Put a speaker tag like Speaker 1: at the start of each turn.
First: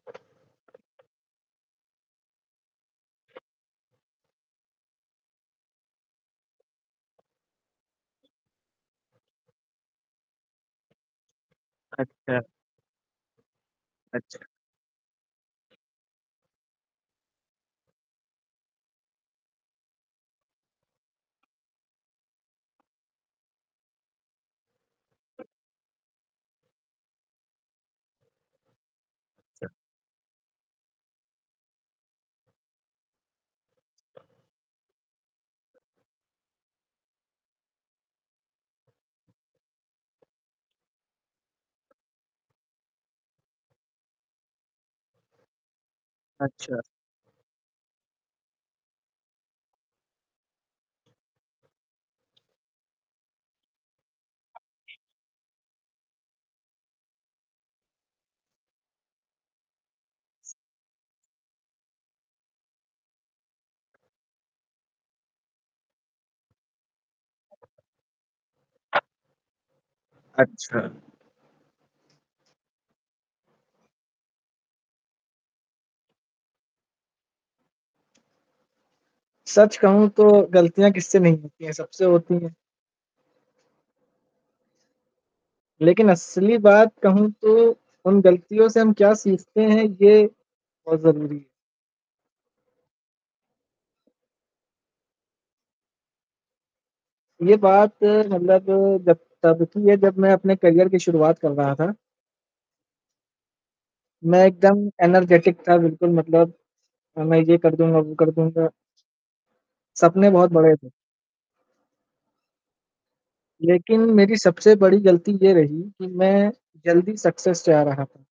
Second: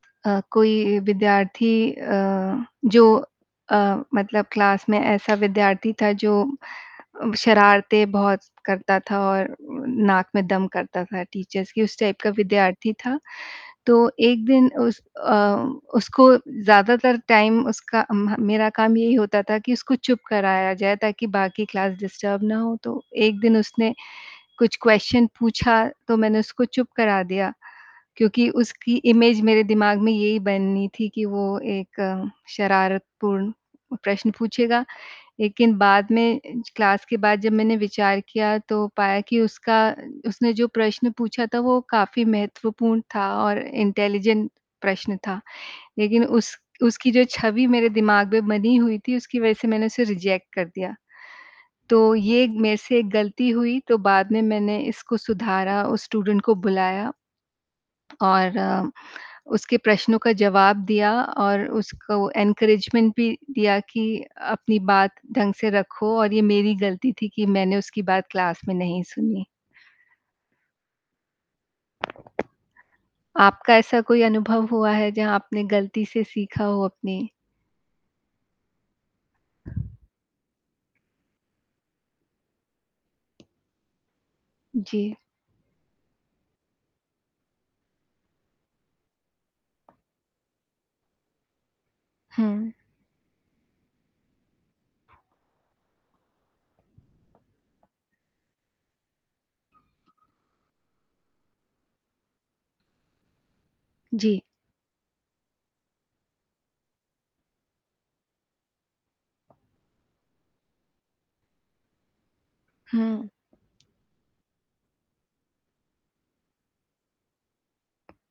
Speaker 1: अ, कोई विद्यार्थी अ, जो अ, मतलब क्लास में ऐसा विद्यार्थी था जो अम, शरारतें बहुत करता था और नाक में दम करता था टीचर्स की उस टाइप का
Speaker 2: अच्छा।
Speaker 1: विद्यार्थी था। तो
Speaker 2: अच्छ
Speaker 1: एक दिन उस अ, उसको ज़्यादातर टाइम उसका अम ह मेरा काम यही होता था कि उसको चुप कराया जाए। ताकि बाकी क्लास डिस्टर्ब ना हो। तो एक दिन उसने कुछ क्वेस्चन पूछा तो मैंने उसको चुप करा दिया क्योंकि उसकी इमेज मेरे दिमाग में यही बनी थी कि वो एक शरारतपूर्ण प्रश्न पूछेगा। लेकिन बाद में ज क्लास के बाद जब मैंने विचार किया तो पाया की उसका उसने जो प्रश्न पूछा था वो काफ़ी महत्वपूर्ण था और इंटेलिजेंट प्रश्न था। लेकिन उस
Speaker 2: अच्छा।
Speaker 1: उसकी जो छवि मेरे दिमाग में बनी हुई थी उसकी वजह से मैंने उसे रिजेक्ट कर दिया। तो ये मेरे से एक गलती हुई तो बाद में मैंने इसको सुधारा, उस स्टूडेंट को बुलाया और अ, उसके प्रश्नों का जवाब दिया और उसको इनकरेजमेंट भी दिया कि अपनी बात ढंग से रखो और ये मेरी गलती थी कि मैंने उसकी बात क्लास में नहीं सुनी।
Speaker 2: अच्छा।
Speaker 1: आपका ऐसा कोई अनुभव हुआ है जहाँ आपने गलती से सीखा हो अपनी?
Speaker 2: सच कहूँ तो गलतियाँ किससे नहीं होती है, सबसे होती है।
Speaker 1: जी।
Speaker 2: लेकिन असली बात कहूँ तो उन गलतियों से हम क्या सीखते हैं ये बहुत ज़रूरी है।
Speaker 1: हुँ।
Speaker 2: ये बात मतलब जब तब की है जब मैं अपने करियर की शुरुआत कर रहा था। मैं
Speaker 1: जी।
Speaker 2: एकदम एनर्जेटिक था बिल्कुल मतलब अ, मैं ये कर दूँगा, वो कर दूँगा। सपने बहुत बड़े थे।
Speaker 1: हुँ।
Speaker 2: लेकिन मेरी सबसे बड़ी गलती ये रही कि मैं जल्दी सक्सेस चाह रहा